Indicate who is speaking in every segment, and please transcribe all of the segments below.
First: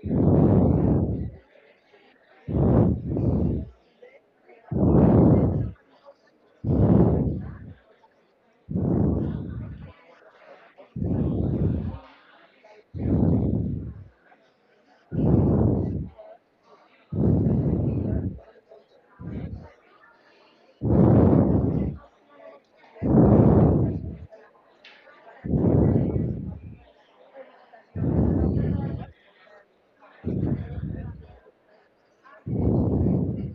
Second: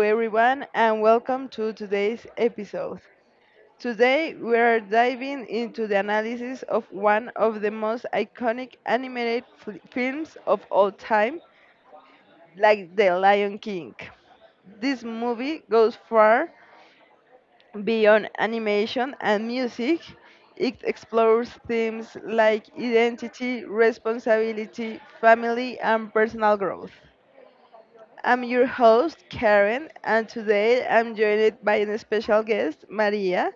Speaker 1: everyone, and welcome to today's episode. Today, we are diving into the analysis of one of the most iconic films of all time, like The Lion King. This movie goes far beyond animation and music. It explores themes like identity, responsibility, family, and personal growth. I'm your host, Karen, and today I'm joined by a special guest, Maria.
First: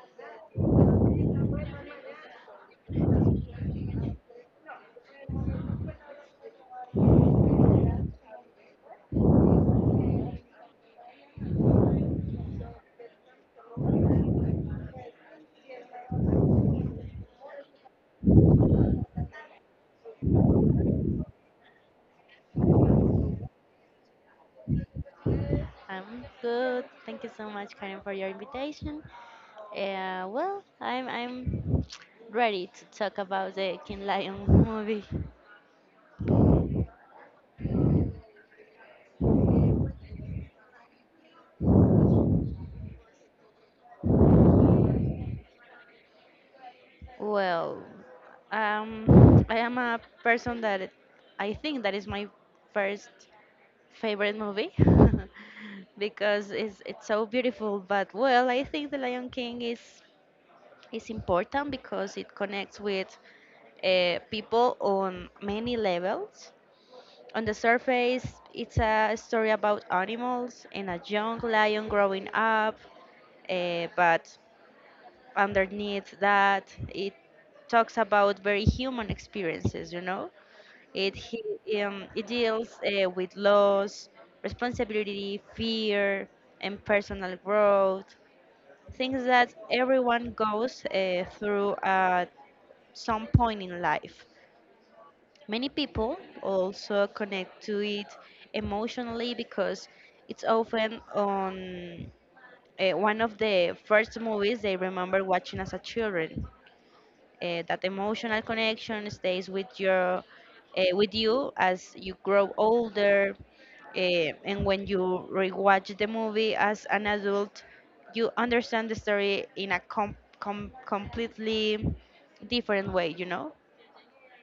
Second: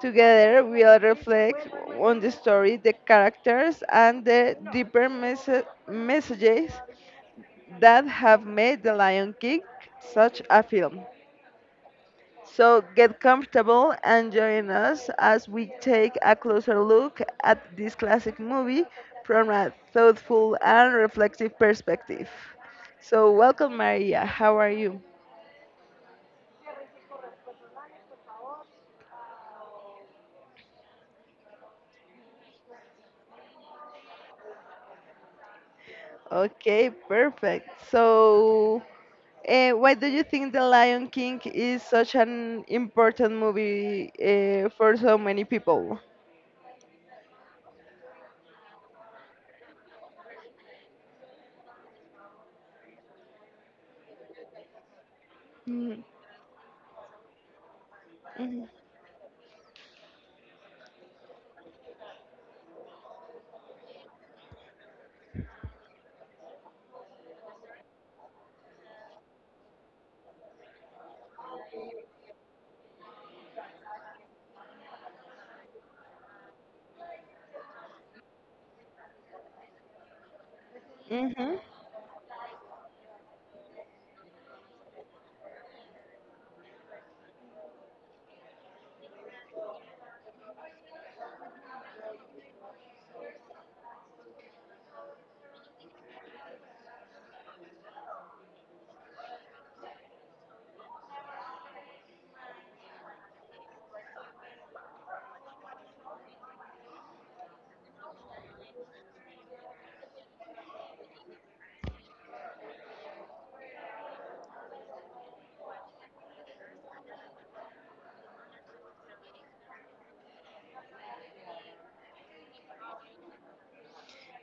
Speaker 1: Together, we'll reflect on the story, the characters, and the messages that have made The Lion King such a film. So, get comfortable and join us as we take a closer look at this classic movie from a thoughtful and reflective perspective. So, welcome, Maria. How are you?
Speaker 2: I'm good. Thank you so much, Karen, for your invitation. Well, I'm ready to talk about the King Lion movie.
Speaker 1: Okay, perfect. So, why do you think The Lion King is such an important movie for so many people?
Speaker 2: Well, I am a person I think that is my first favorite movie
Speaker 1: Mm-hmm.
Speaker 2: because it's so beautiful. But well, I think The Lion King is important because it connects with people on many levels. On the surface, it's a story about animals and a young lion growing up, but underneath that, it talks about very human experiences, you know? It,
Speaker 1: hmm
Speaker 2: he- um, it deals with loss, responsibility, fear, and personal growth, things that everyone goes through at some point in life. Many people also connect to it emotionally because it's often on one of the first movies they remember watching as a children. That emotional connection stays with you as you grow older, uh, and when you rewatch the movie as an adult, you understand the story in a completely different way. You know.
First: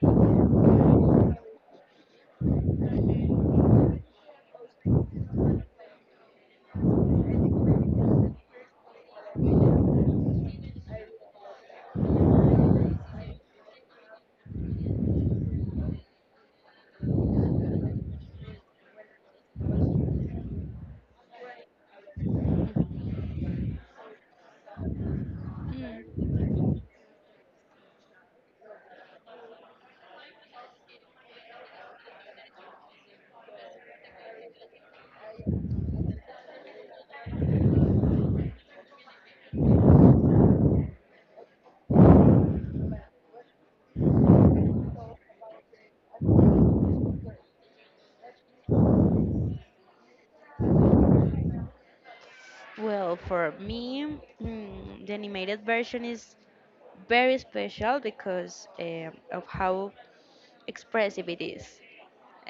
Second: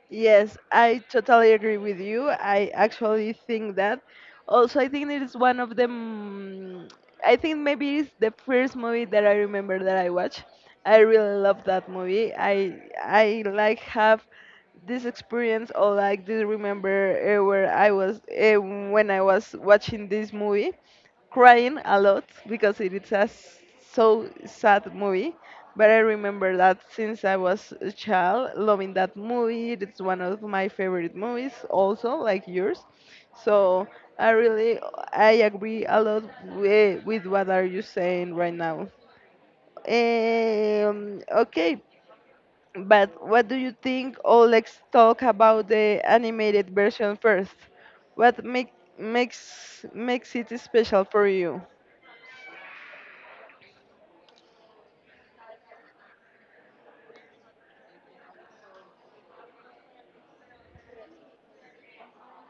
Speaker 1: Yes, I totally agree with you. I actually think that. Also, I think it is one of the. I think maybe it's the first movie that I remember that I watched. I really love that movie. I like have this experience or like this remember where I was when I was watching this movie crying a lot because it is so sad movie. But I remember that since I was a child, loving that movie. It's one of my favorite movies, also like yours. So I really I agree a lot with what are you saying right now. Okay, but what do you think? Oh, let's talk about the animated version first. What makes it special for you?
Speaker 2: Well, for me, the animated version is very special because of how expressive it is.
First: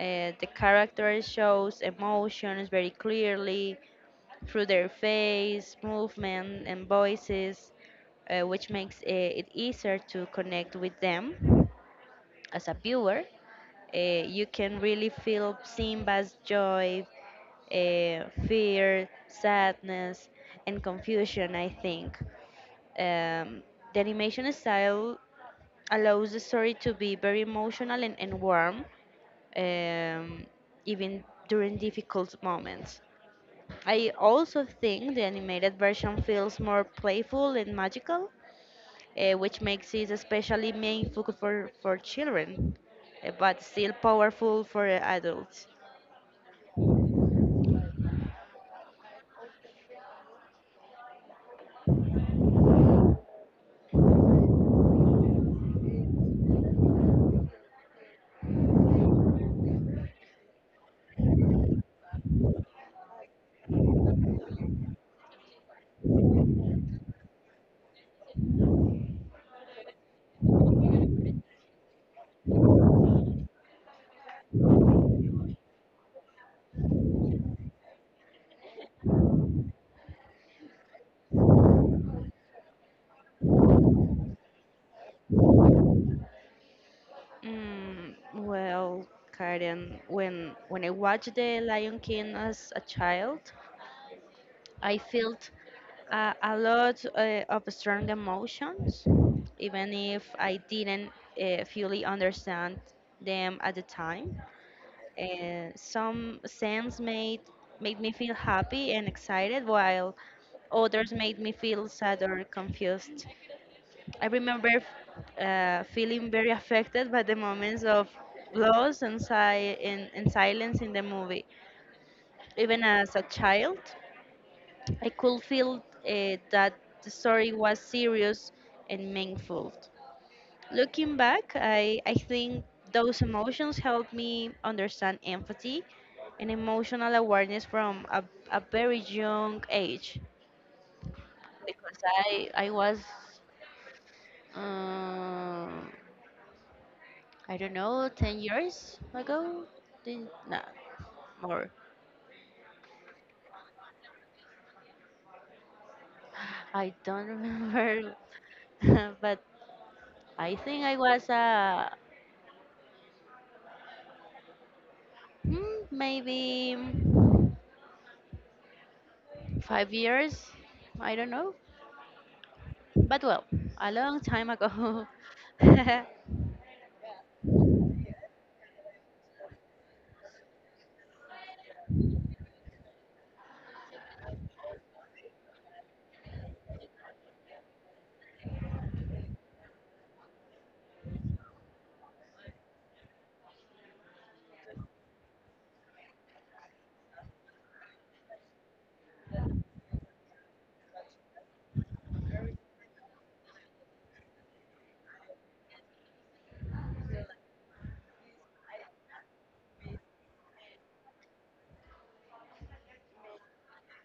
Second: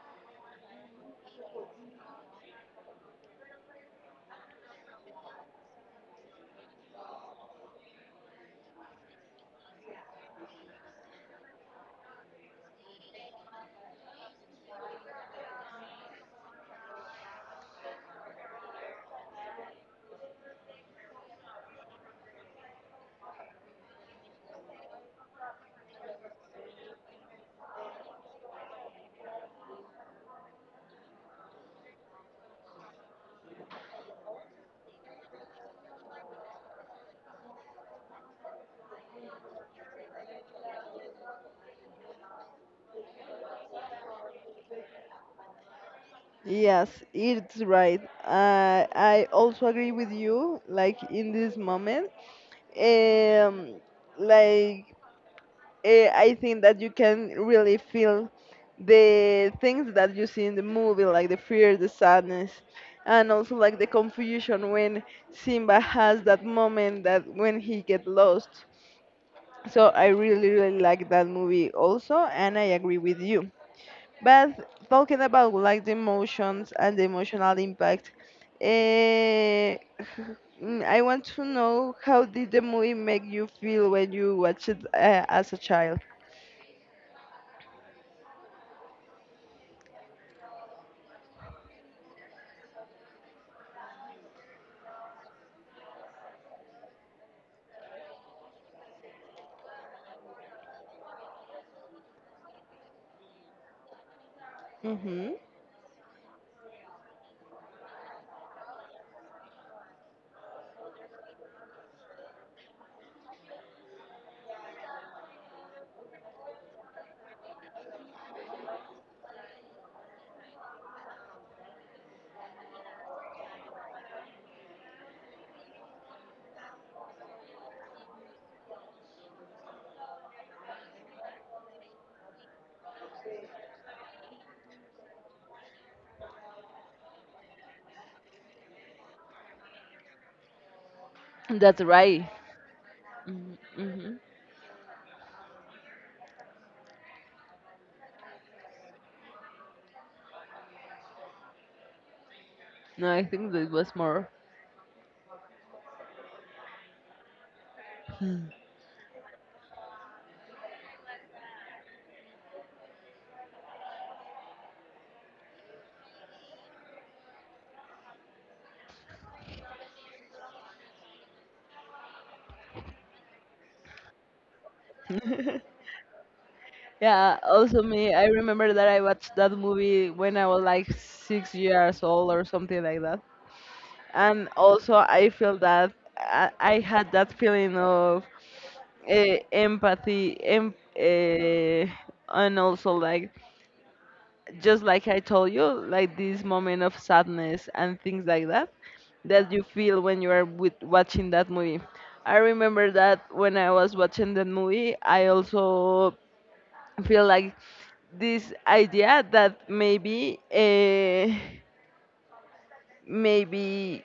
Speaker 2: The character shows emotions very clearly through their face, movement, and voices, which makes it easier to connect with them as a viewer. You can really feel Simba's joy, fear, sadness, and confusion, I think. Um, the animation style allows the story to be very emotional and warm, um, even during difficult moments. I also think the animated version feels more playful and magical, which makes it especially meaningful for children, but still powerful for adults.
Speaker 1: Yes, it's right. I also agree with you. Like in this moment, um, like I think that you can really feel the things that you see in the movie, like the fear, the sadness, and also like the confusion when Simba has that moment that when he get lost. So I really, really like that movie also, and I agree with you. But talking about like the emotions and the emotional impact, eh, I want to know how did the movie make you feel when you watched it as a child?
Speaker 2: Well, Karen, when I watched The Lion King as a child, I felt a lot of strong emotions, even if I didn't fully understand them at the time.
Speaker 1: Mm-hmm.
Speaker 2: And some scents made me feel happy and excited while others made me feel sad or confused. I remember feeling very affected by the moments of loss and silence in the movie. Even as a child I could feel that the story was serious and meaningful. Looking back, I think those emotions helped me understand empathy an emotional awareness from a very young age.
Speaker 1: That's
Speaker 2: Because
Speaker 1: right.
Speaker 2: I was,
Speaker 1: Mm-hmm. Mm-hmm.
Speaker 2: uh, I don't know, 10 years ago. No, more.
Speaker 1: No, I think that was more.
Speaker 2: I don't remember.
Speaker 1: Hmm.
Speaker 2: But I think I was, maybe 5 years, I don't know, but well, a long time ago.
Speaker 1: Yeah, also me, I remember that I watched that movie when I was like 6 years old or something like that. And also I feel that I had that feeling of empathy, and also like just like I told you like this moment of sadness and things like that that you feel when you are with watching that movie. I remember that when I was watching the movie I also feel like this idea that maybe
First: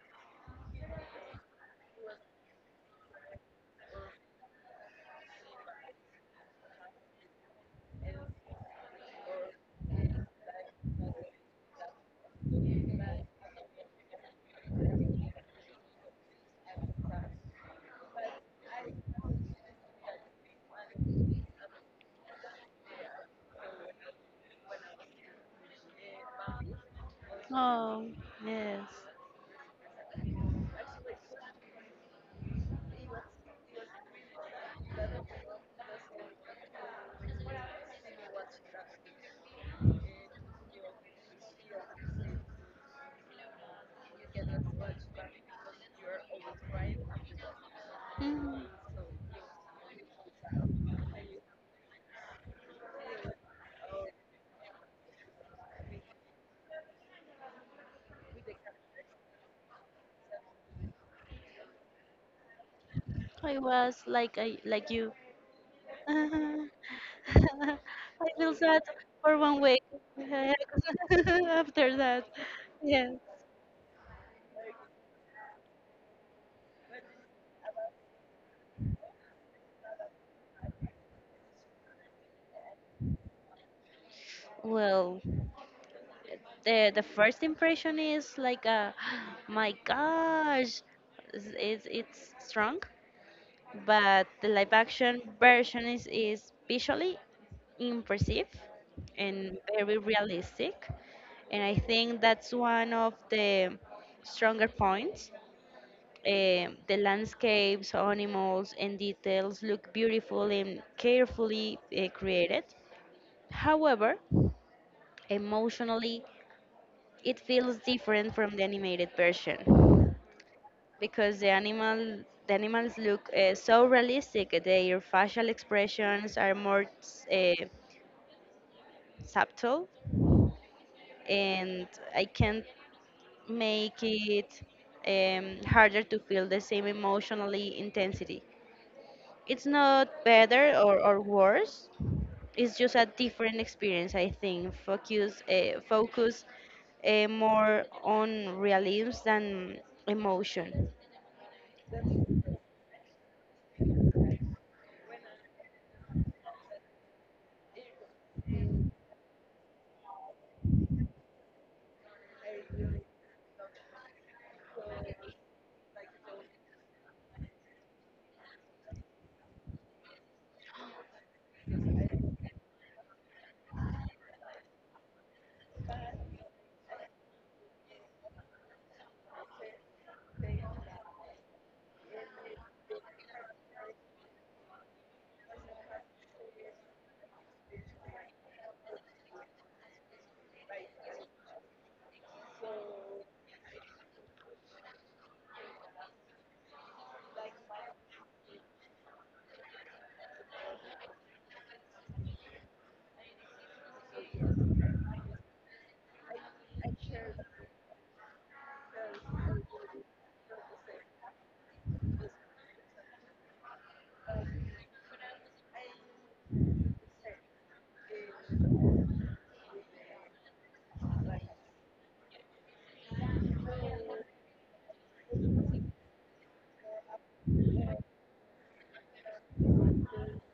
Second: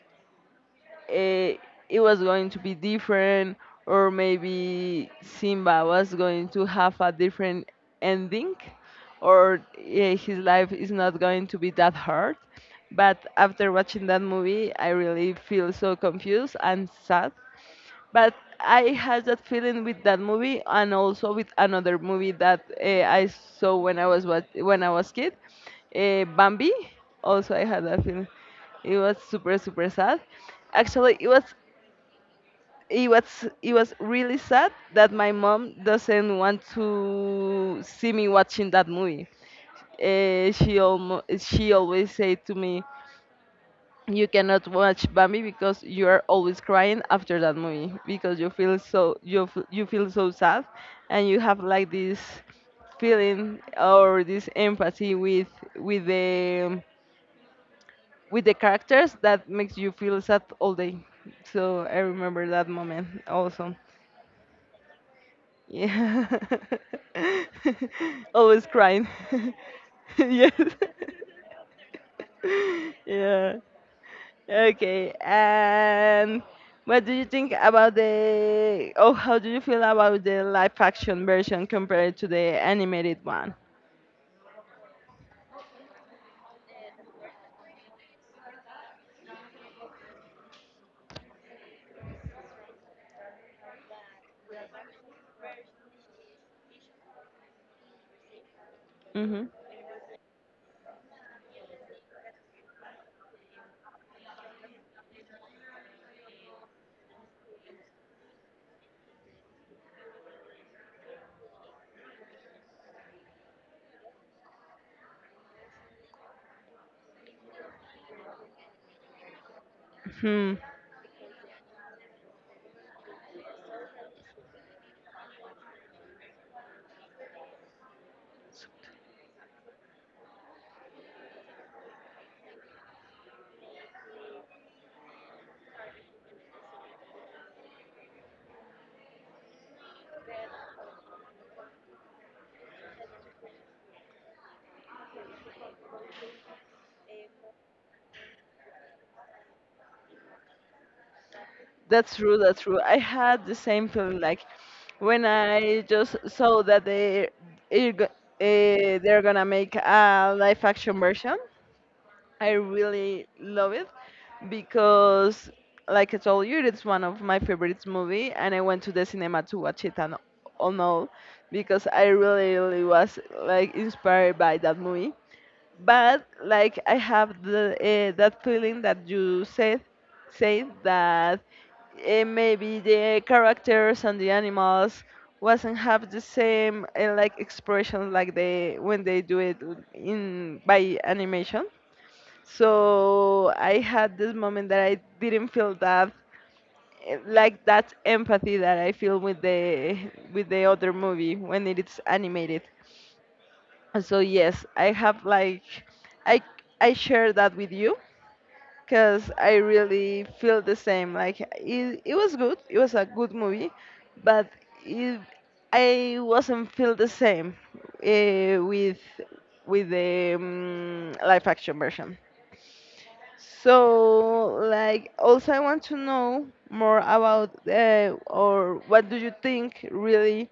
Speaker 1: eh, it was going to be different, or maybe Simba was going to have a different ending, or his life is not going to be that hard. But after watching that movie, I really feel so confused and sad, but I had that feeling with that movie and also with another movie that I saw when I was when I was kid, Bambi. Also, I had that
Speaker 2: Oh,
Speaker 1: feeling.
Speaker 2: yes.
Speaker 1: It was super super sad. Actually, it was really sad that my mom doesn't want to see me watching that movie. She always say to me, you cannot watch Bambi because you are always crying after that movie because you
Speaker 2: Mhm.
Speaker 1: feel so you feel so sad, and you have like this feeling or this empathy with with the with the characters that makes you feel sad all day. So I remember that moment
Speaker 2: I
Speaker 1: also.
Speaker 2: was like I, like you.
Speaker 1: Yeah.
Speaker 2: Uh, I feel
Speaker 1: always
Speaker 2: sad
Speaker 1: crying.
Speaker 2: for one week
Speaker 1: yes.
Speaker 2: after that. Yeah.
Speaker 1: yeah. Okay. And what do you think about Oh, how do you feel about the live action version compared to the animated one?
Speaker 2: Well, the first impression is like, my gosh, it's strong, but the live action version is visually impressive
Speaker 1: Hmm
Speaker 2: and very realistic, and I think that's one of the stronger points. The landscapes, animals, and details look beautiful and carefully created. However, emotionally, it feels different from the animated version
Speaker 1: Hmm.
Speaker 2: because the animals look so realistic. Their facial expressions are more uh, subtle, and I can't make it harder to feel the same emotionally intensity. It's not better or worse. It's just a different experience, I think. Focus more on realism than emotion.
Speaker 1: That's true. That's true. I had the same feeling like when I just saw that it, uh, they're gonna make a live action version. I really love it because, like I told you, it's one of my favorite movie, and I went to the cinema to watch it and all because I really, really was like inspired by that movie. But like I have the that feeling that you said that maybe the characters and the animals wasn't have the same like expressions like they when they do it in by animation, so I had this moment that I didn't feel that like that empathy that I feel with the other movie when it is animated. So yes, I have like I I share that with you because I really feel the same. Like it was good, it was a good movie, but it, I wasn't feel the same uh, with with the live action version. So, like, also I want to know more about or what do you think really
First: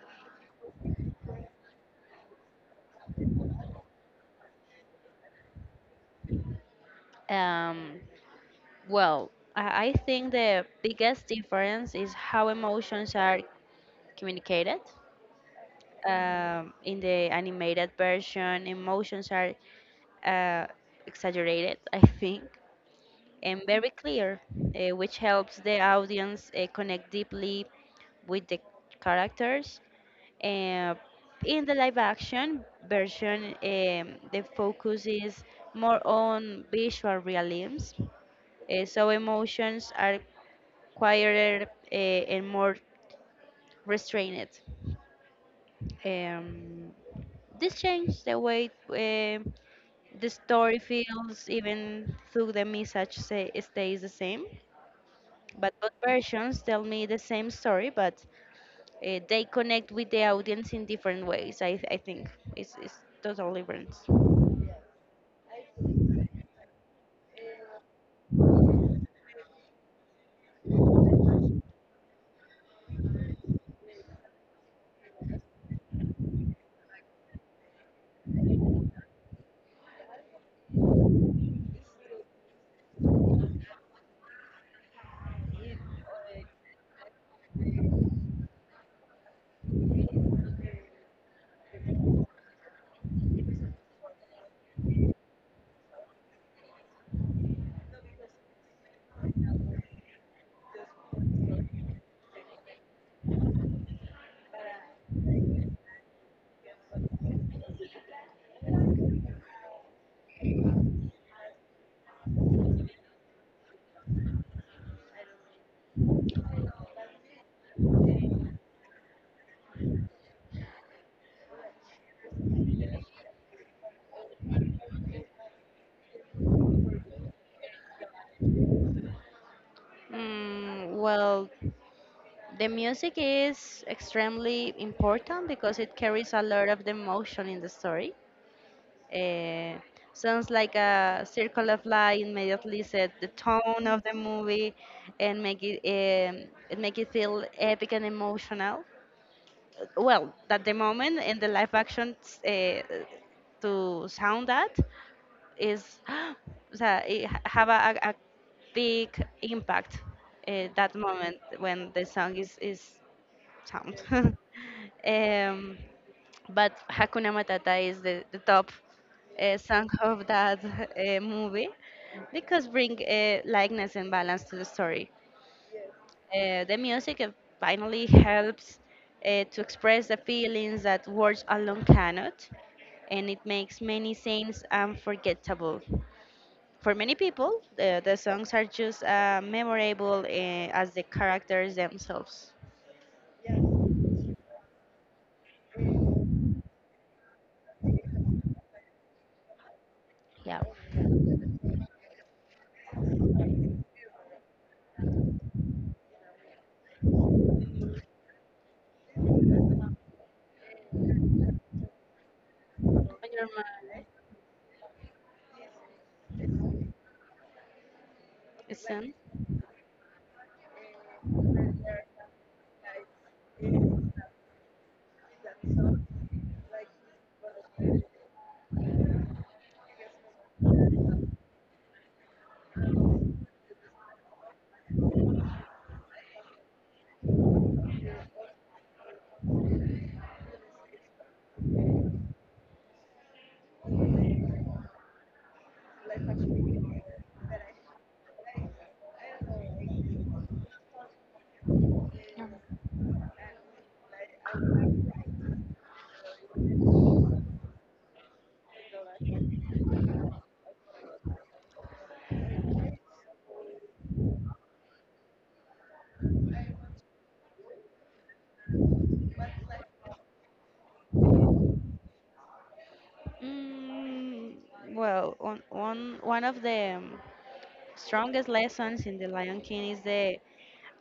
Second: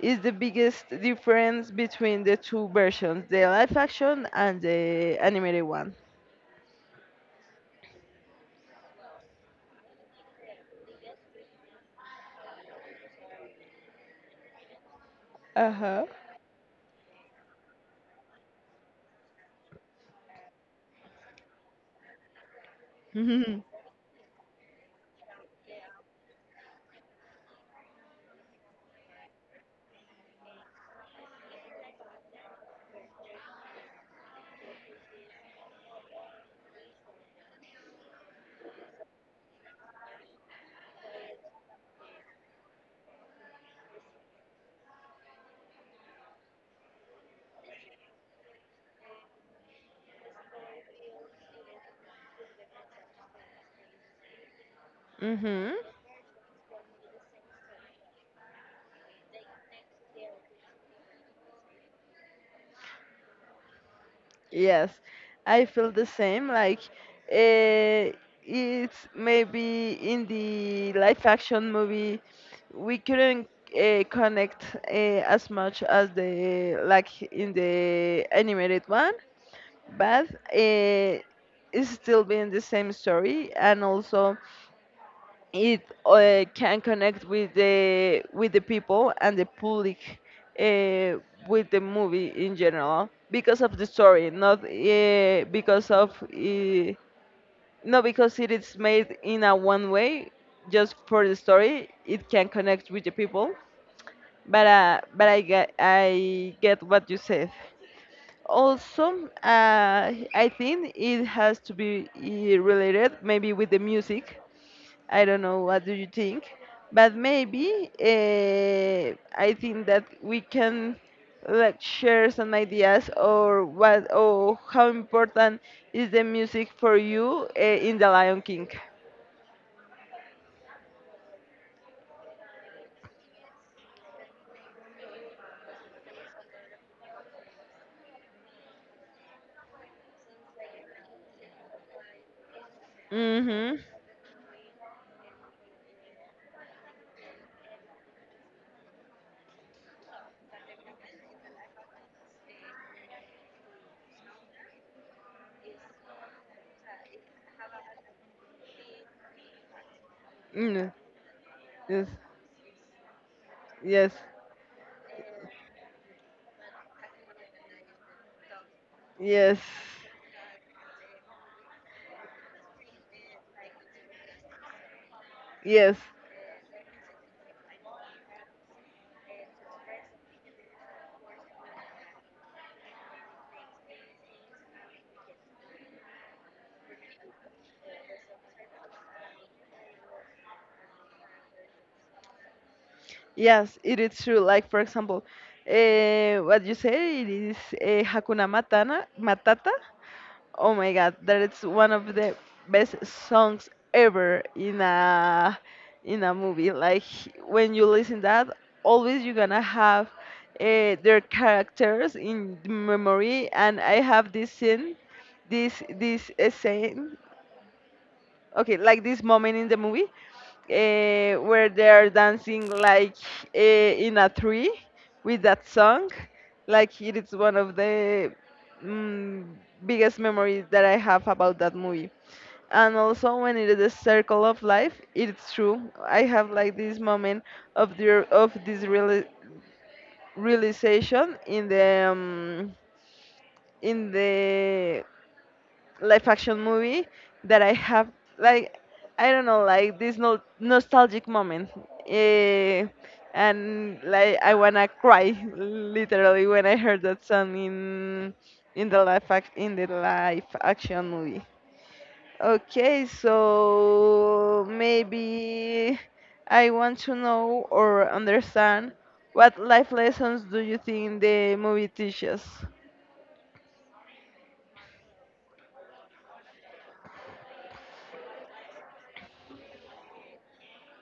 Speaker 1: is the biggest difference between the two versions, the live action and the animated one?
Speaker 2: Um, well, I think the biggest difference is how emotions are communicated.
Speaker 1: Uh huh.
Speaker 2: In the animated version, emotions are uh, exaggerated, I think. And very clear, which helps the audience connect deeply with the characters. Uh, in the live action version, the focus is more on visual realism, so emotions are quieter and more restrained. Um, this changed the way the story feels, even though the message stays the same. But
Speaker 1: Mm-hmm.
Speaker 2: both versions tell me the same story, but they connect with the audience in different ways. I think it's total different.
Speaker 1: Yes, I feel the same. Like, uh, it's maybe in the live action movie, we couldn't connect as much as the like in the animated one, but uh, it's still being the same story. And also, it can connect with the people and the public uh, with the movie in general because of the story, not because of not because it is made in a one way. Just for the story it can connect with the people, but I get what you said. Also I think it has to be related maybe with the music. I don't know what do you think, but maybe I think that we can like share some ideas or what or how important is the music for you in The Lion King.
Speaker 2: Well, the music is extremely important because it carries a lot of the emotion in the story. Uh, sounds like a circle of light immediately set the
Speaker 1: Mhm.
Speaker 2: tone of the movie and make it feel epic and emotional. Well, that the moment in the live action, uh, to sound that is so it have a big impact,
Speaker 1: Mm.
Speaker 2: that moment when the
Speaker 1: Yes.
Speaker 2: song is sound
Speaker 1: Yes.
Speaker 2: but Hakuna Matata is the top
Speaker 1: Yes.
Speaker 2: song of that movie, because bring likeness and balance to the story.
Speaker 1: Yes.
Speaker 2: The music finally helps to express the feelings that words alone cannot, and it makes many scenes unforgettable. For many people, the songs are just memorable as the characters themselves.
Speaker 1: Yes, it is true. Like for example, what you say it is uh, Matata.
Speaker 2: Yeah.
Speaker 1: Oh my God, that is one of the best songs ever in a movie. Like when you listen that, always you're gonna have their characters in the
Speaker 2: On your
Speaker 1: memory. And I
Speaker 2: mind,
Speaker 1: have this scene, this scene. Okay, like
Speaker 2: Sam?
Speaker 1: this moment in the movie where they're dancing like in a tree with that song. Like it is one of the mm, biggest memories that I have about that movie. And also when it is the circle of life, it's true. I have like this moment of the of realization in the in the live action movie that I have like I don't know like this nostalgic moment. Eh, and like I wanna cry literally when I heard that song in the in the live action movie. Okay, so maybe I want to know or understand what life lessons do you think the movie teaches?
Speaker 2: Mm, well, one of the strongest lessons in The Lion King is the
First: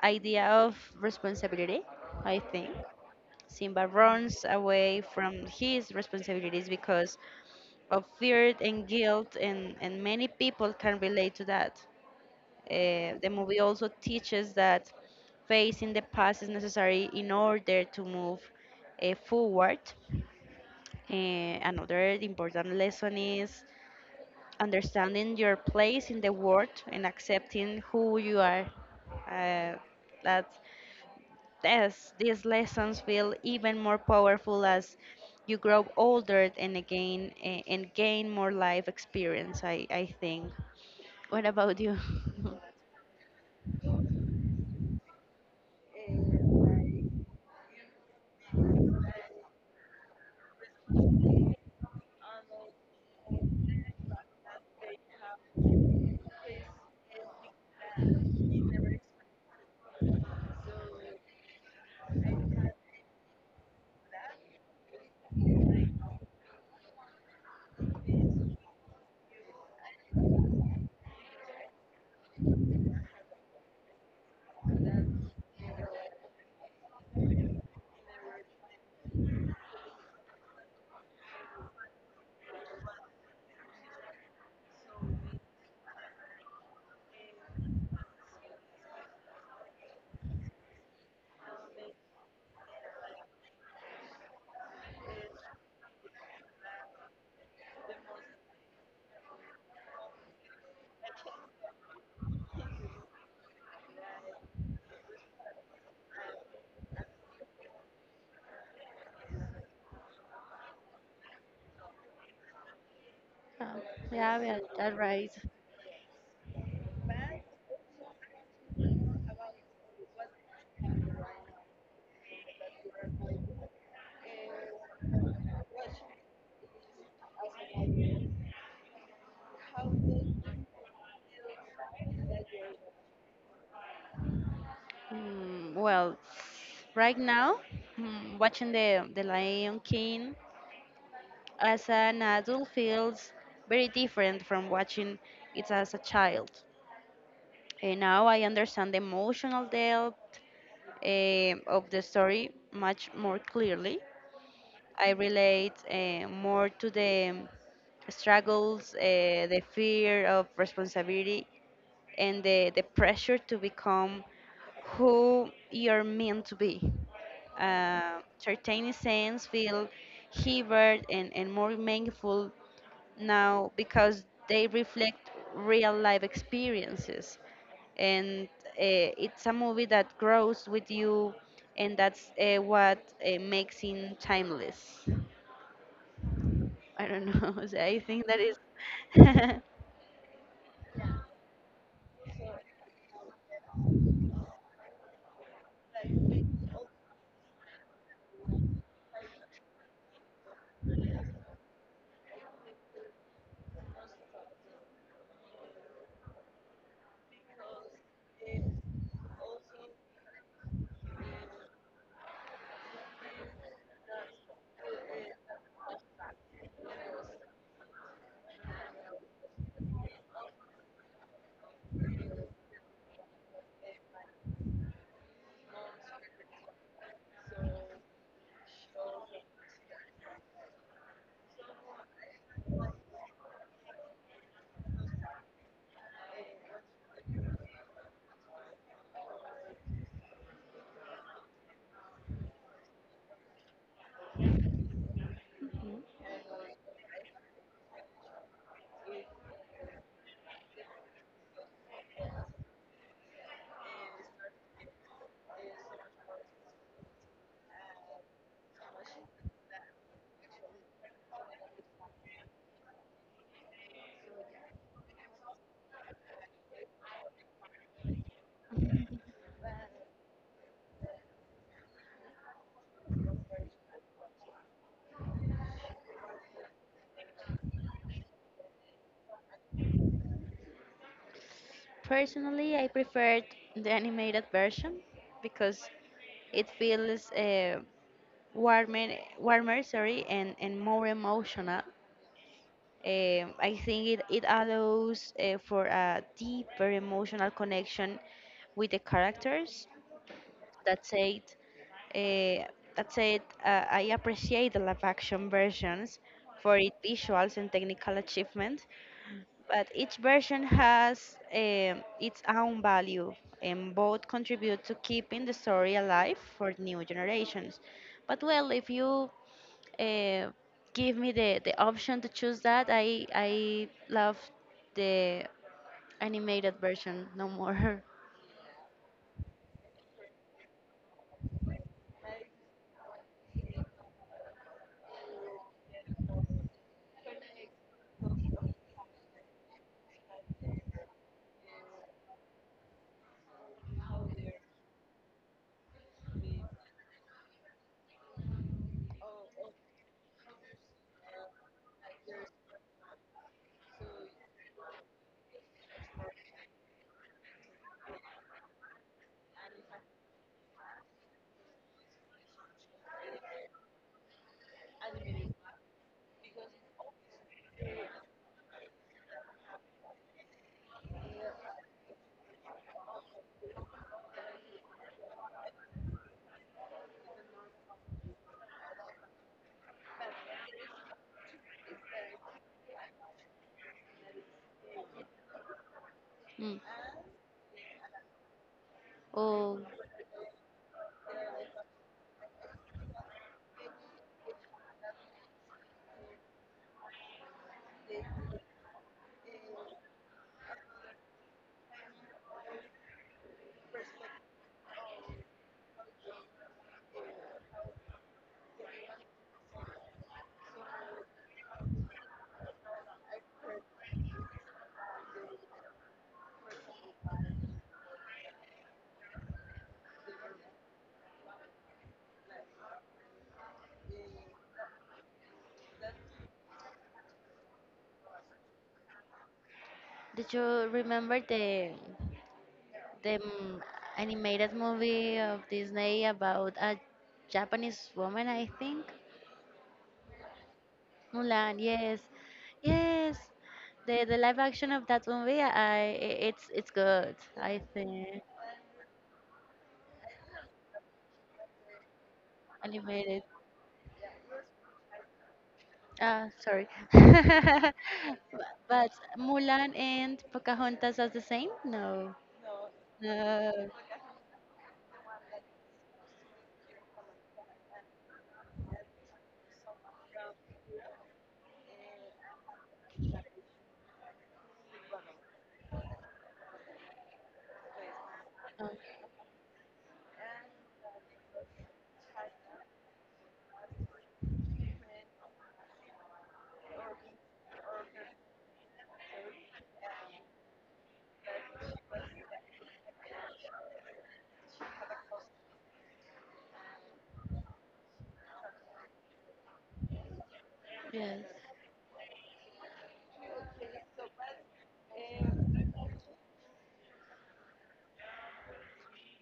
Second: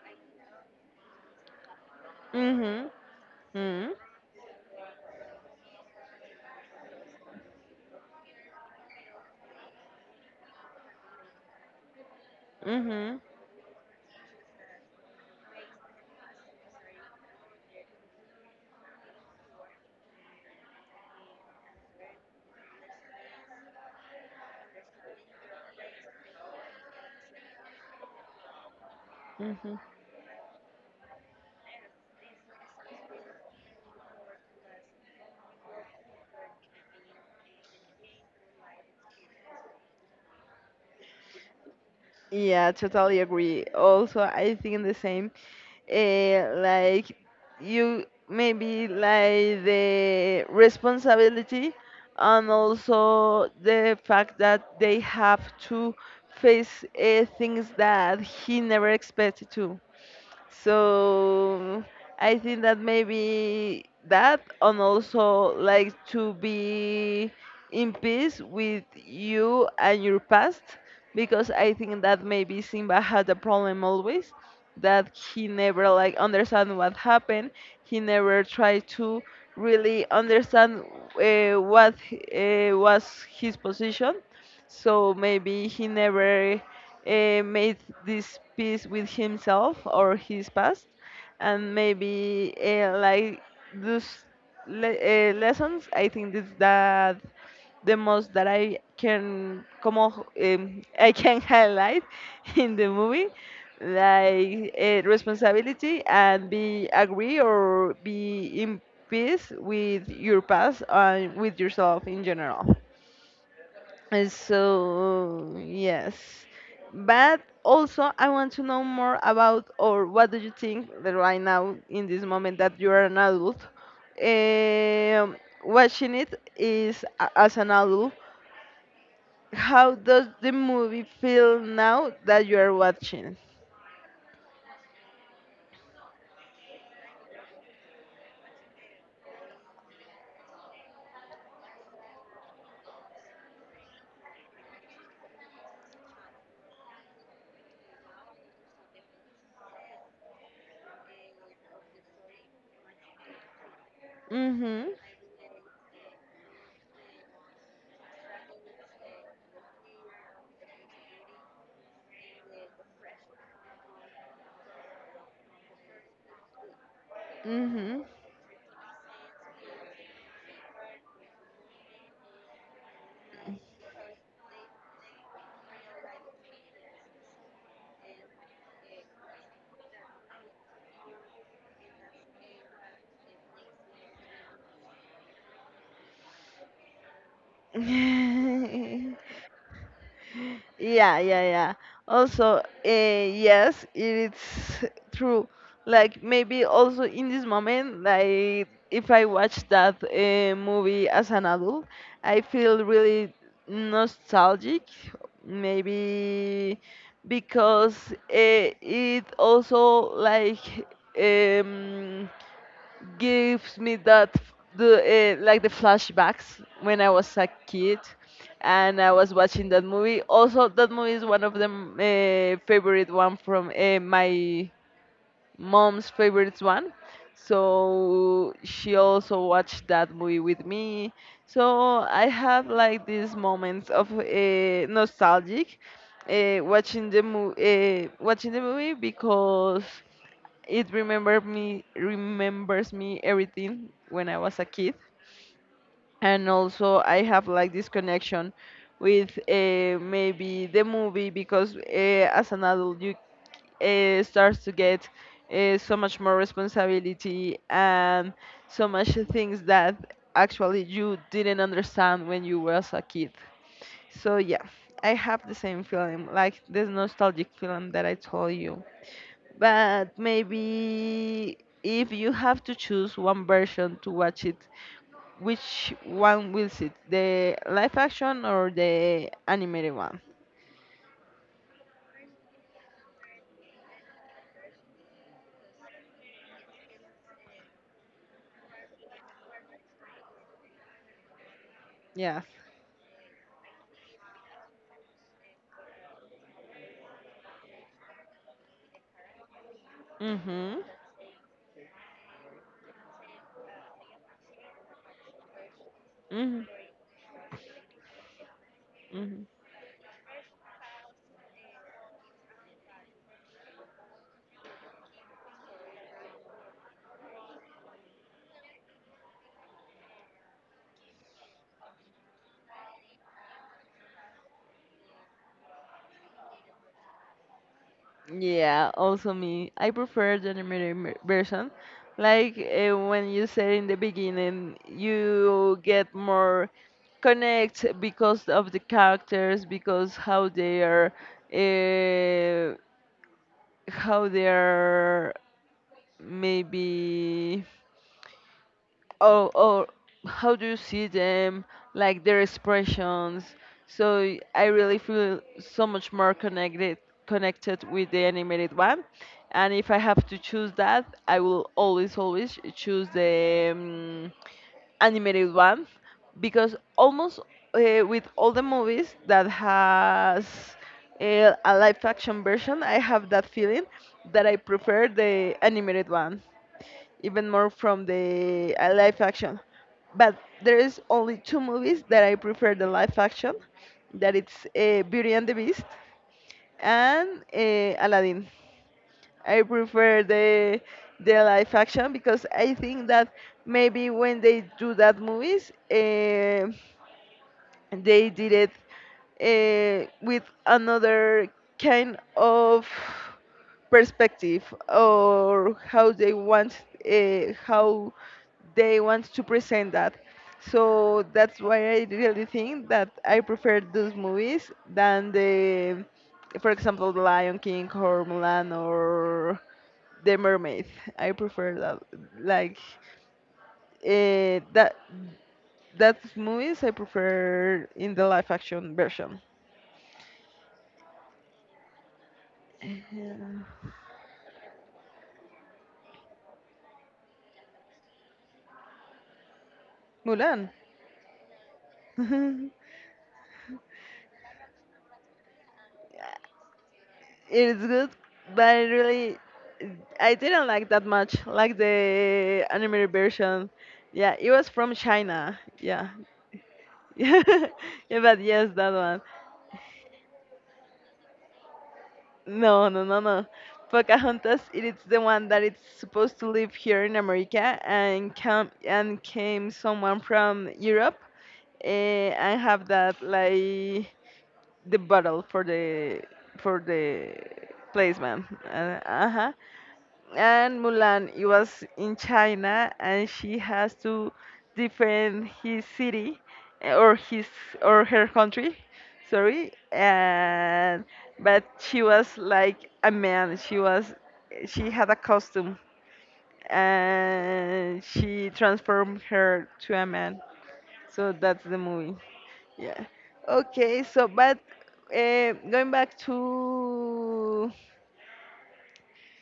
Speaker 2: idea of responsibility, I think.
Speaker 1: Mhm.
Speaker 2: Simba
Speaker 1: Mhm.
Speaker 2: runs away from his responsibilities because of fear and guilt, and many people can relate to that.
Speaker 1: Mhm.
Speaker 2: The movie also teaches that facing the past is necessary in order to move forward. Uh, another important lesson is understanding your place in the world and accepting who you are. Uh,
Speaker 1: Mhm.
Speaker 2: that Yes, these lessons feel even more powerful as you grow older and again and gain more life experience. I think. What about you?
Speaker 1: Yeah, totally agree. Also, I think the same. Like you maybe like the responsibility and also the fact that they have to face things that he never expected to. So I think that maybe that and also like to be in peace with you and your past, because I think that maybe Simba had a problem always that he never like understand what happened. He never tried to really understand what was his position, so maybe he never made this peace with himself or his past, and maybe like those lessons I think this that the most that I can I can highlight in the movie, like responsibility and be agree or be in peace with your past and with yourself in general.
Speaker 2: Um,
Speaker 1: uh,
Speaker 2: yeah, yeah, that's right.
Speaker 1: So, yes. But also, I want to know more about, or what do you think that right now, in this moment that you are an adult, um, watching it is as an adult, how does the movie feel now that you are watching?
Speaker 2: Well, right now, watching the Lion King as an adult feels very different from watching it as a child. And now I understand the emotional depth of the story much more clearly.
Speaker 1: Hmm
Speaker 2: I relate more to the struggles, the fear of responsibility, and the pressure to become who you're meant to be.
Speaker 1: hmm
Speaker 2: Certain sense feel heavier and more meaningful now because they reflect real life experiences, and it's a movie that grows with you and that's what makes it timeless. I don't know. So I think that is.
Speaker 1: Yeah, yeah, yeah. Also, yes, it's true. Like maybe also in this moment, like if I watch that movie as an adult, I feel really nostalgic. Maybe because it also like um, gives me that f- the like the flashbacks when I was a kid and I was watching that movie. Also, that movie is one of the favorite one from my mom's favorite one. So she also watched that movie with me. So I have like these moments of nostalgic watching the movie because it remembered me remembers me everything when I was a kid, and also I have like this connection with maybe the movie because as an adult you starts to get so much more responsibility and so much things that actually you didn't understand when you was a kid. So yeah, I have the same feeling, like this nostalgic feeling that I told you. But maybe if you have to choose one version to watch it, which one will it? The live action or the animated one?
Speaker 2: Personally, I preferred the animated version because it feels warmer, warmer, sorry, and more emotional.
Speaker 1: Yes.
Speaker 2: I think it allows for a deeper emotional connection with the characters.
Speaker 1: Mhm.
Speaker 2: That said, Uh, that said, I appreciate the live action versions
Speaker 1: Mhm.
Speaker 2: for its visuals and technical achievement,
Speaker 1: Mhm.
Speaker 2: but each version has its own value and both contribute to keeping the story alive for new generations. But well, if you uh, give me the option to choose, that I love the animated version, no more.
Speaker 1: Yeah, also me. I prefer the version. Like when you said in the beginning, you get more connect because of the characters, because how they are, uh, how they are. maybe or how do you see them, like their expressions. So I really feel so much more connected with the animated one. And if I have to choose that, I will always choose the animated one, because almost with all the movies that has a live action version, I have that feeling that I prefer the animated one even more from the live action. But there is only two movies that I prefer the live action, that it's Beauty and the Beast
Speaker 2: Mm.
Speaker 1: and Aladdin. I
Speaker 2: Oh,
Speaker 1: prefer the live action because I think that maybe when they do that movies, they did it with another kind of perspective, or how they want, how they want to present that. So that's why I really think that I prefer those movies than the, for example, the Lion King, or Mulan, or the Mermaid. I prefer that, like, uh, that that's movies I prefer in the live action version.
Speaker 2: did you remember the
Speaker 1: Uh,
Speaker 2: animated movie of Disney about a Japanese woman, I think?
Speaker 1: Mulan.
Speaker 2: Mulan, yes,
Speaker 1: It
Speaker 2: yes. The live action of that movie, it's good.
Speaker 1: is
Speaker 2: I
Speaker 1: good,
Speaker 2: think
Speaker 1: but it really, I didn't like that much, like the animated
Speaker 2: animated.
Speaker 1: version. Yeah, it was from China. Yeah.
Speaker 2: Ah, sorry.
Speaker 1: Yeah,
Speaker 2: But
Speaker 1: but yes, that
Speaker 2: But
Speaker 1: one.
Speaker 2: Mulan and Pocahontas are the same? No,
Speaker 1: No, no, no, no.
Speaker 2: no.
Speaker 1: Pocahontas, it is the one that it's supposed to live here in America and come and came someone from Europe, eh, and have that, like, the battle for the for the placement.
Speaker 2: Oh,
Speaker 1: Uh-huh. And Mulan, it was in China, and she has to defend his city, eh, or her country. Sorry, and but she was like a man. She had a costume, and she transformed her to a man. So
Speaker 2: yes,
Speaker 1: that's the movie. Yeah. Okay. So, but going back to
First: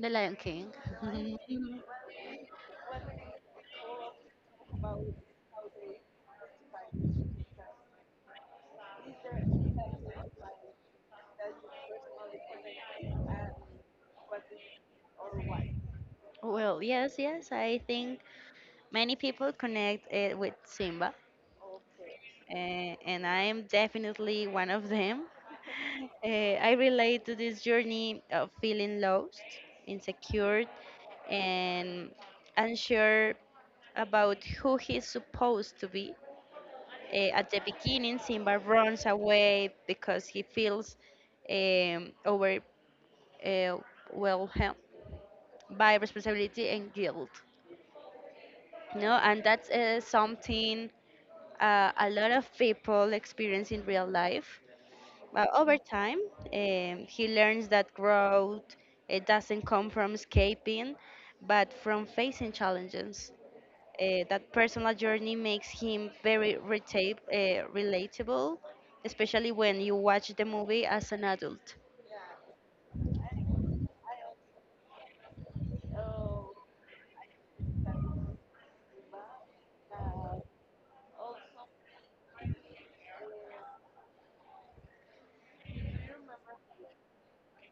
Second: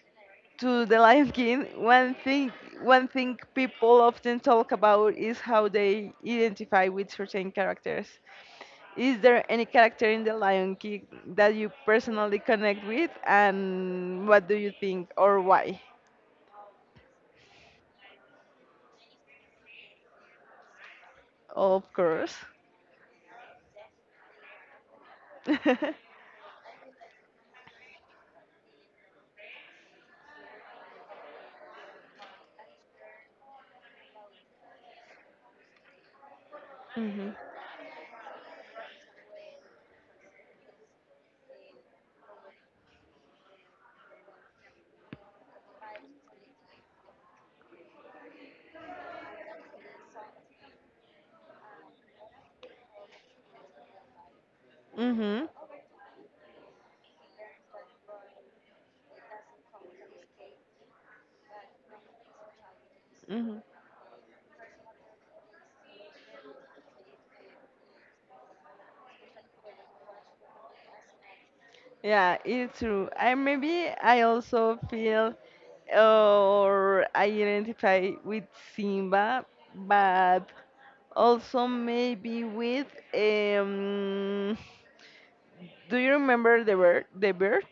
Speaker 2: The Lion King.
Speaker 1: the Lion King, one thing people often talk about is how they identify with certain characters. Is there any character in the Lion King that you personally connect with, and what do you think or why?
Speaker 2: Well, yes, yes. I think many people connect it with Simba.
Speaker 1: Of course.
Speaker 2: And I am definitely one of them. I relate to this journey of feeling lost, insecure, and unsure about who he's supposed to be. Uh,
Speaker 1: Mhm.
Speaker 2: at the beginning, Simba runs away because he feels um, over, uh, overwhelmed by responsibility and guilt. No, and that's something a lot of people experience in real life.
Speaker 1: Mhm.
Speaker 2: But over time, he learns that growth it doesn't come from escaping, but from facing challenges.
Speaker 1: Mhm.
Speaker 2: That personal journey makes him very relatable, especially when you watch the movie as an adult.
Speaker 1: Yeah, it's true. I maybe I also feel or I identify with Simba, but also maybe with um. Do you remember the bird? The bird?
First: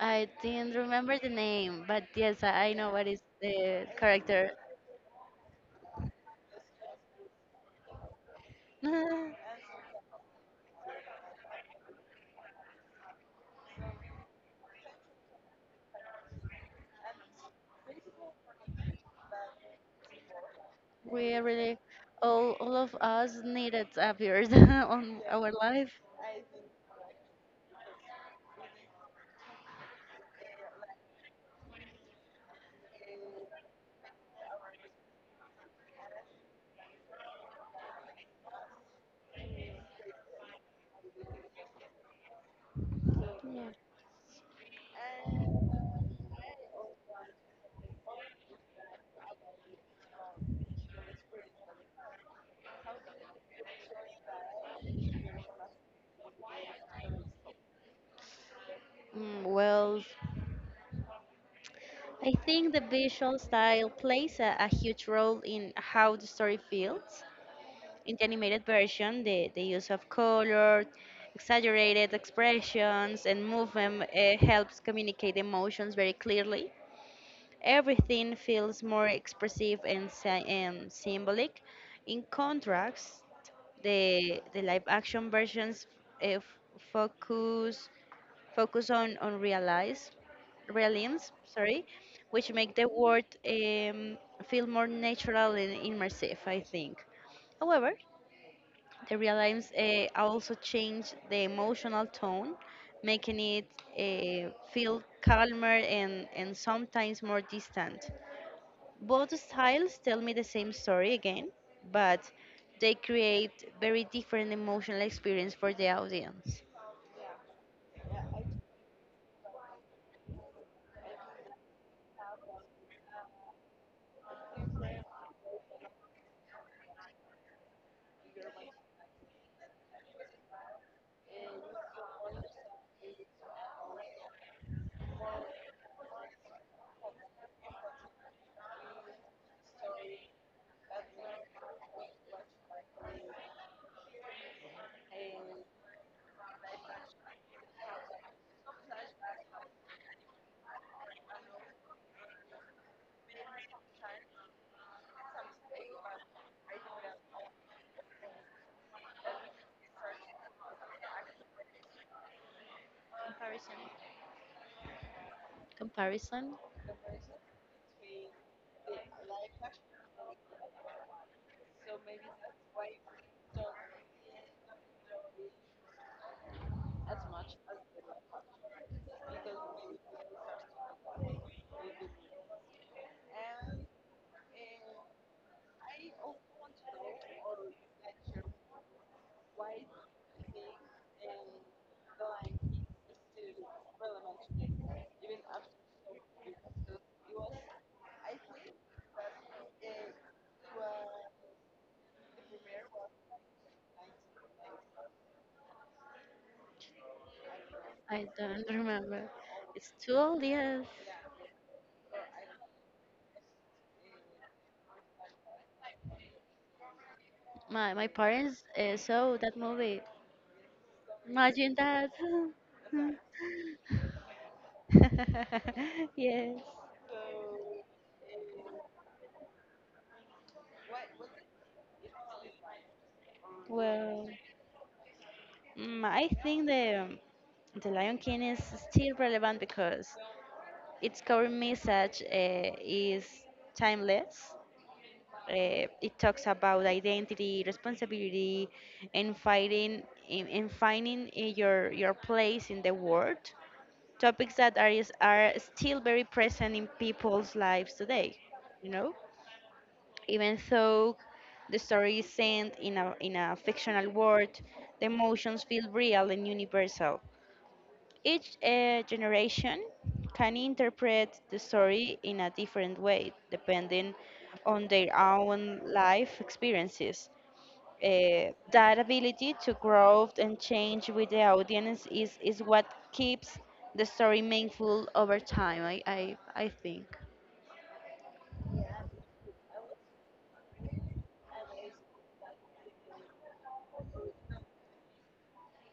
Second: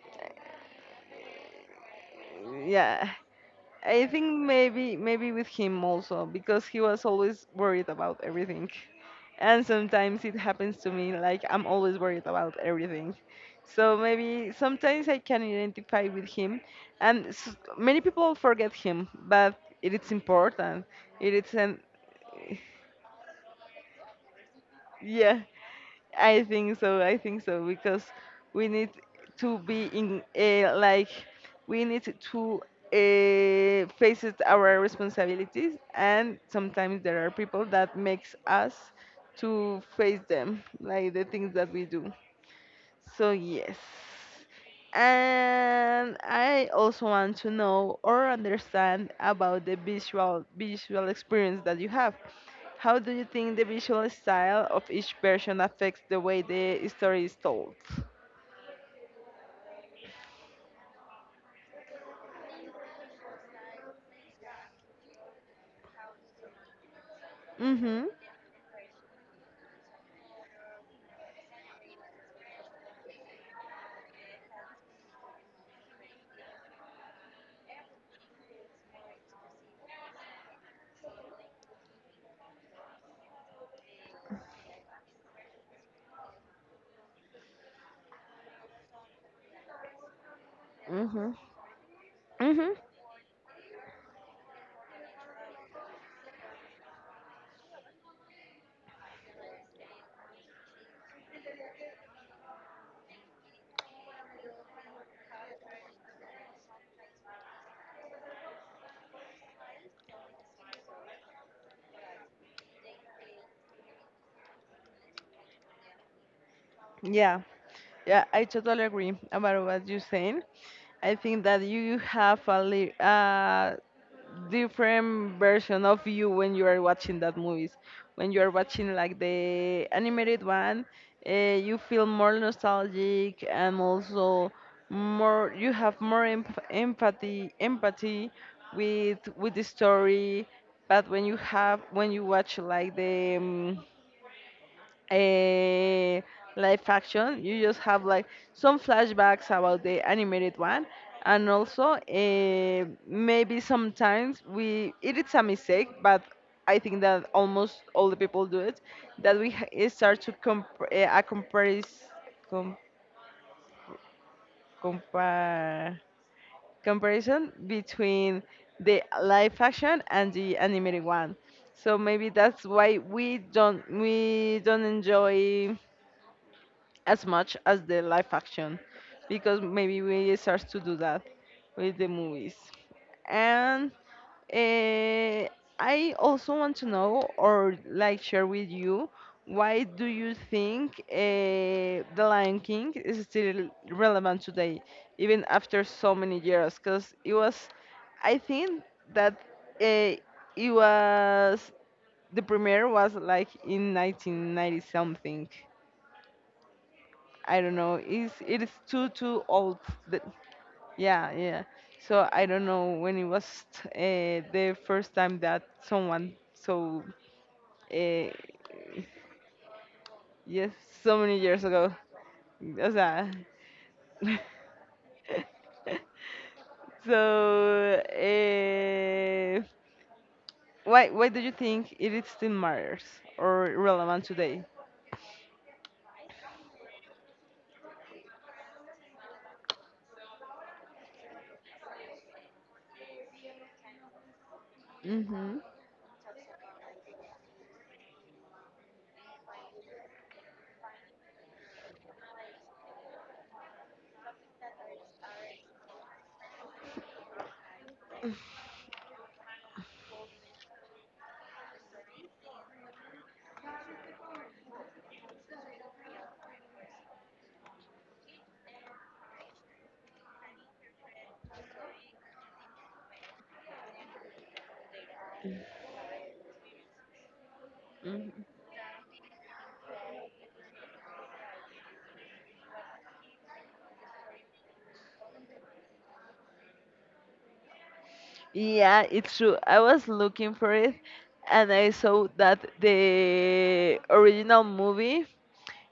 Speaker 2: I didn't remember the name, but yes, I know what
Speaker 1: Yeah,
Speaker 2: is the
Speaker 1: I think
Speaker 2: character.
Speaker 1: maybe with him also, because he was always worried about everything. And sometimes it happens to me, like I'm always worried about everything. So maybe sometimes I can identify with him, and many people forget him, but it is important. It
Speaker 2: We are
Speaker 1: is
Speaker 2: really,
Speaker 1: an
Speaker 2: all of us needed appeared on
Speaker 1: yeah.
Speaker 2: our life.
Speaker 1: I think so. I think so, because we need to be in like we need to face it our responsibilities, and sometimes there are people that makes us to face them, like the things that we do. So
Speaker 2: Yeah.
Speaker 1: yes. And I also want to know or understand about the visual experience that you have. How do you think the visual style of each version affects the way the story is told?
Speaker 2: Well, I think the visual style plays a huge role in how the story feels.
Speaker 1: Mhm.
Speaker 2: In the animated version, the use of color, exaggerated expressions, and movement helps communicate emotions very clearly. Everything feels more expressive and symbolic. In contrast, the live action versions uh, f- focus focus on realize realms,
Speaker 1: Mhm.
Speaker 2: sorry, which
Speaker 1: Mhm.
Speaker 2: make the world feel more natural and immersive, I think. However, the realisms also change the emotional tone, making it feel calmer and sometimes more distant. Both styles tell me the same story again, but they create very different emotional experience for the audience.
Speaker 1: Yeah. Yeah, I totally agree about what you're saying. I think that you have a different version of you when you are watching that movies. When you are watching like the animated one, you feel more nostalgic, and also more you have more empathy with the story. But when you have when you watch like the a live action, you just have like some flashbacks about the animated one. And also, eh, maybe sometimes we, it is a mistake, but I think that almost all the people do it, that we start to comp- eh, a comparis- com-
Speaker 2: Comparison.
Speaker 1: compare
Speaker 2: Comparison.
Speaker 1: comparison between the live action and the animated one. So maybe that's why we don't enjoy as much as the live action, because maybe we start to do that with the movies. And uh, I also want to know or like share with you, why do you think the Lion King is still relevant today, even after so many years? Because it was, I think that, uh, it was the premiere was like in 1990 something, I don't know.
Speaker 2: I
Speaker 1: It's it
Speaker 2: don't
Speaker 1: is
Speaker 2: remember.
Speaker 1: too old.
Speaker 2: It's too
Speaker 1: That,
Speaker 2: old, yes.
Speaker 1: yeah, yeah. So I don't know when it was the first time that someone, so
Speaker 2: My
Speaker 1: uh,
Speaker 2: parents saw that movie.
Speaker 1: yes, so many years
Speaker 2: Imagine
Speaker 1: ago.
Speaker 2: that.
Speaker 1: O sea,
Speaker 2: Yes.
Speaker 1: so why do you think it is still matters or relevant
Speaker 2: Well,
Speaker 1: today?
Speaker 2: I think the Lion King is still relevant because its core message is timeless.
Speaker 1: Mhm.
Speaker 2: It talks about identity, responsibility, and fighting and finding your place in the world. Topics that are still very present in people's lives today, you know? Even though the story is sent in a fictional world, the emotions feel real and universal. Each generation can interpret the story in a different way, depending on their own life experiences.
Speaker 1: Mm.
Speaker 2: That ability to grow and change with the audience is what keeps the story meaningful over time, I think.
Speaker 1: Yeah, it's true. I was looking for it, and I saw that the original movie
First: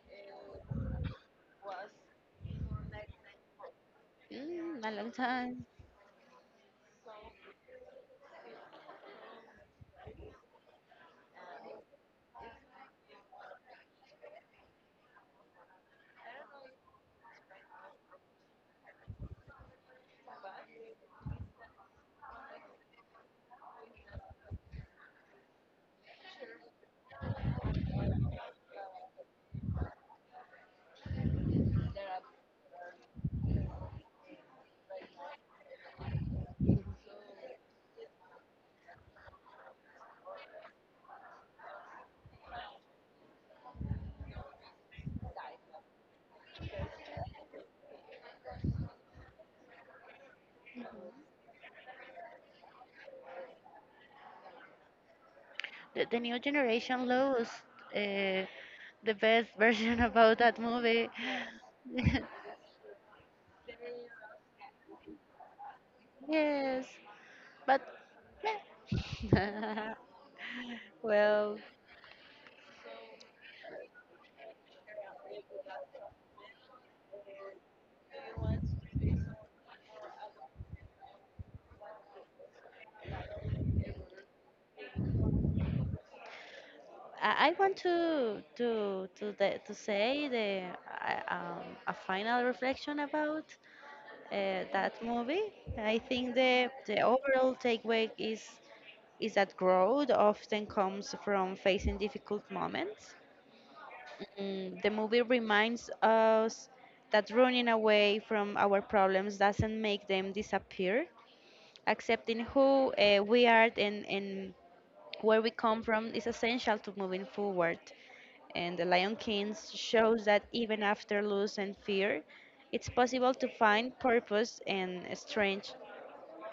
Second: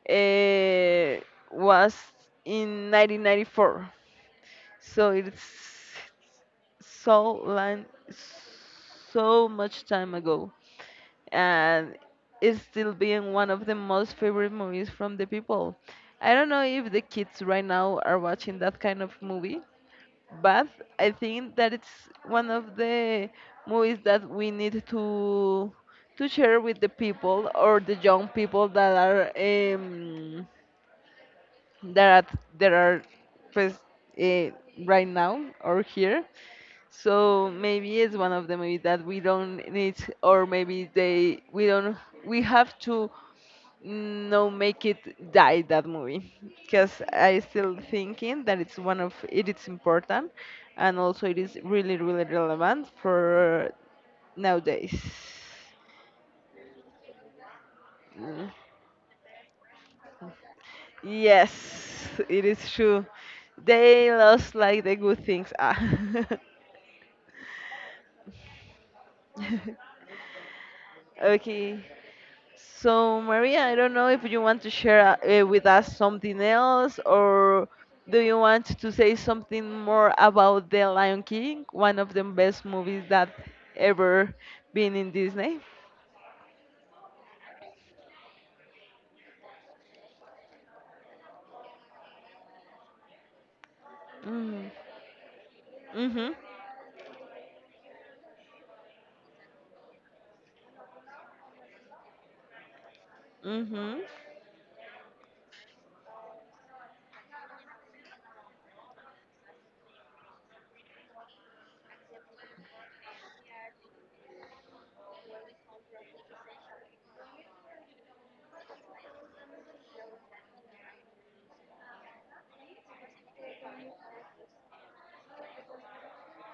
Speaker 1: uh, was in 1994.
Speaker 2: A
Speaker 1: So
Speaker 2: long
Speaker 1: it's
Speaker 2: time.
Speaker 1: so long, so much time ago. And it's still being one of the most favorite movies from the people. I don't know if the kids right now are watching that kind of movie, but I think that it's one of the movies that we need to share with the people, or the young people that are that are, pues, uh, right now or here. So maybe it's one of the movies that we don't need, or maybe they, we don't, we have to no make it die that movie, because I still thinking that it's one of it is important, and also it is really really relevant for nowadays.
Speaker 2: The new generation lost uh,
Speaker 1: Mm.
Speaker 2: the best version about that movie.
Speaker 1: Yes, it is true, they lost like the good things, ah.
Speaker 2: Yes, but yeah. Well,
Speaker 1: Okay. So, Maria, I don't know if you want to share with us something else, or do you want to say something more about The Lion King, one of the best movies that ever been in Disney?
Speaker 2: I want to say a final reflection about
Speaker 1: Mm-hmm.
Speaker 2: that movie. I think the overall takeaway is that growth often comes from facing difficult moments.
Speaker 1: Mm-hmm.
Speaker 2: The movie reminds us that running away from our problems doesn't make them disappear. Accepting who we are and where we come from is essential to moving forward. And The Lion King shows that even after loss and fear, it's possible to find purpose and strength.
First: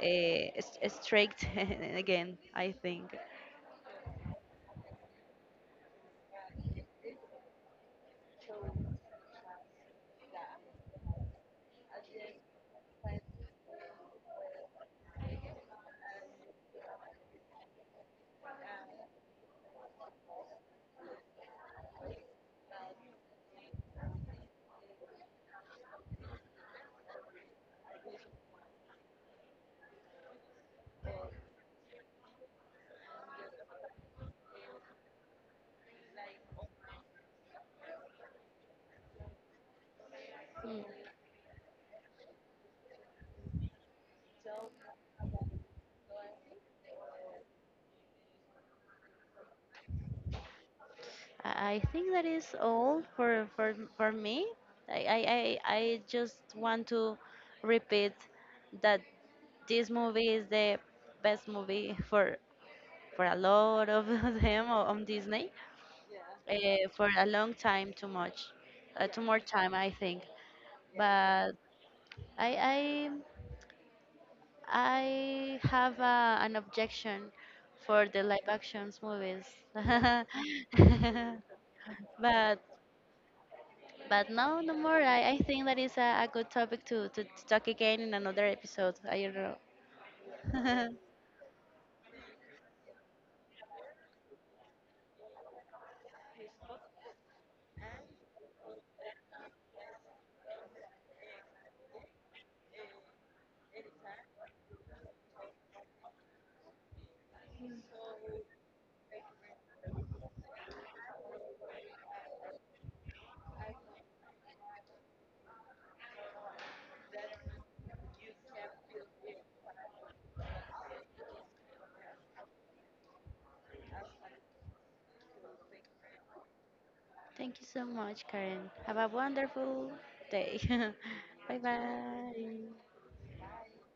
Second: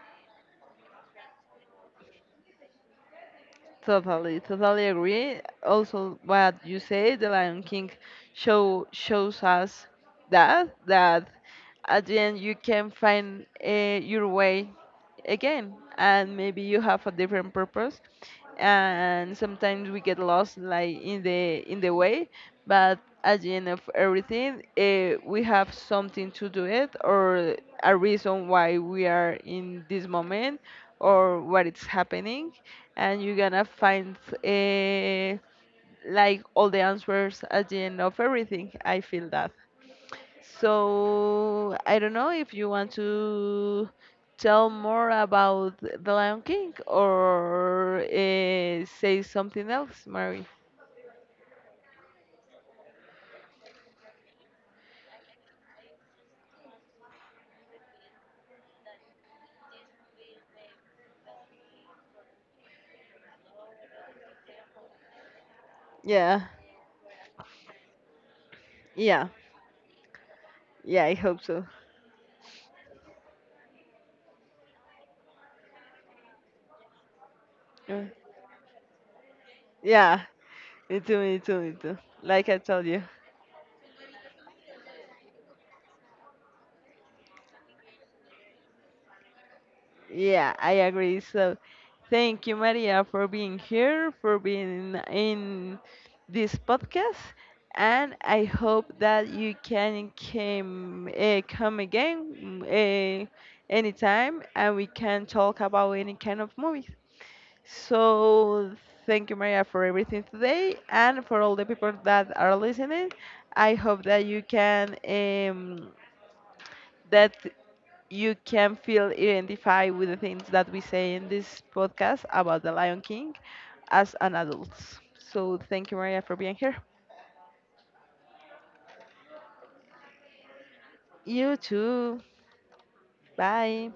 Speaker 2: Uh, Strength again, I think.
Speaker 1: Totally, totally agree. Also, what you say, The Lion King shows us that at the end you can find your way again, and maybe you have a different purpose. And sometimes we get lost, like in the way, but at the end of everything, we have something to do it, or a reason why we are in this moment, or what is happening, and you're gonna find uh, like all the answers at the end of everything. I feel that. So I don't know if you want to tell more about The Lion King, or say something else, Mary.
Speaker 2: I think that is all for me. I just want to repeat that this movie is the best movie for a lot of on Disney
Speaker 1: Yeah,
Speaker 2: uh, for a long time, too much, too
Speaker 1: yeah,
Speaker 2: more time, I think.
Speaker 1: yeah. I hope
Speaker 2: But
Speaker 1: so.
Speaker 2: I I I have an objection
Speaker 1: Uh,
Speaker 2: for the live actions movies.
Speaker 1: Yeah, me too. Like I
Speaker 2: But
Speaker 1: told you.
Speaker 2: but no, no more. I think that is a good topic to talk again in another episode. I don't
Speaker 1: Yeah, I
Speaker 2: know.
Speaker 1: agree. So, thank you, Maria, for being here, for being in this podcast, and I hope that you can come again anytime, and we can talk about any kind of movies. So, thank you, Maria, for everything today, and for all the people that are listening. I hope that you can feel identified with the things that we say in this podcast about the Lion King as an adult. So thank you, Maria, for being here.
Speaker 2: Thank you so much, Karen. Have a wonderful day.
Speaker 1: You
Speaker 2: Bye
Speaker 1: too.
Speaker 2: bye.
Speaker 1: Bye.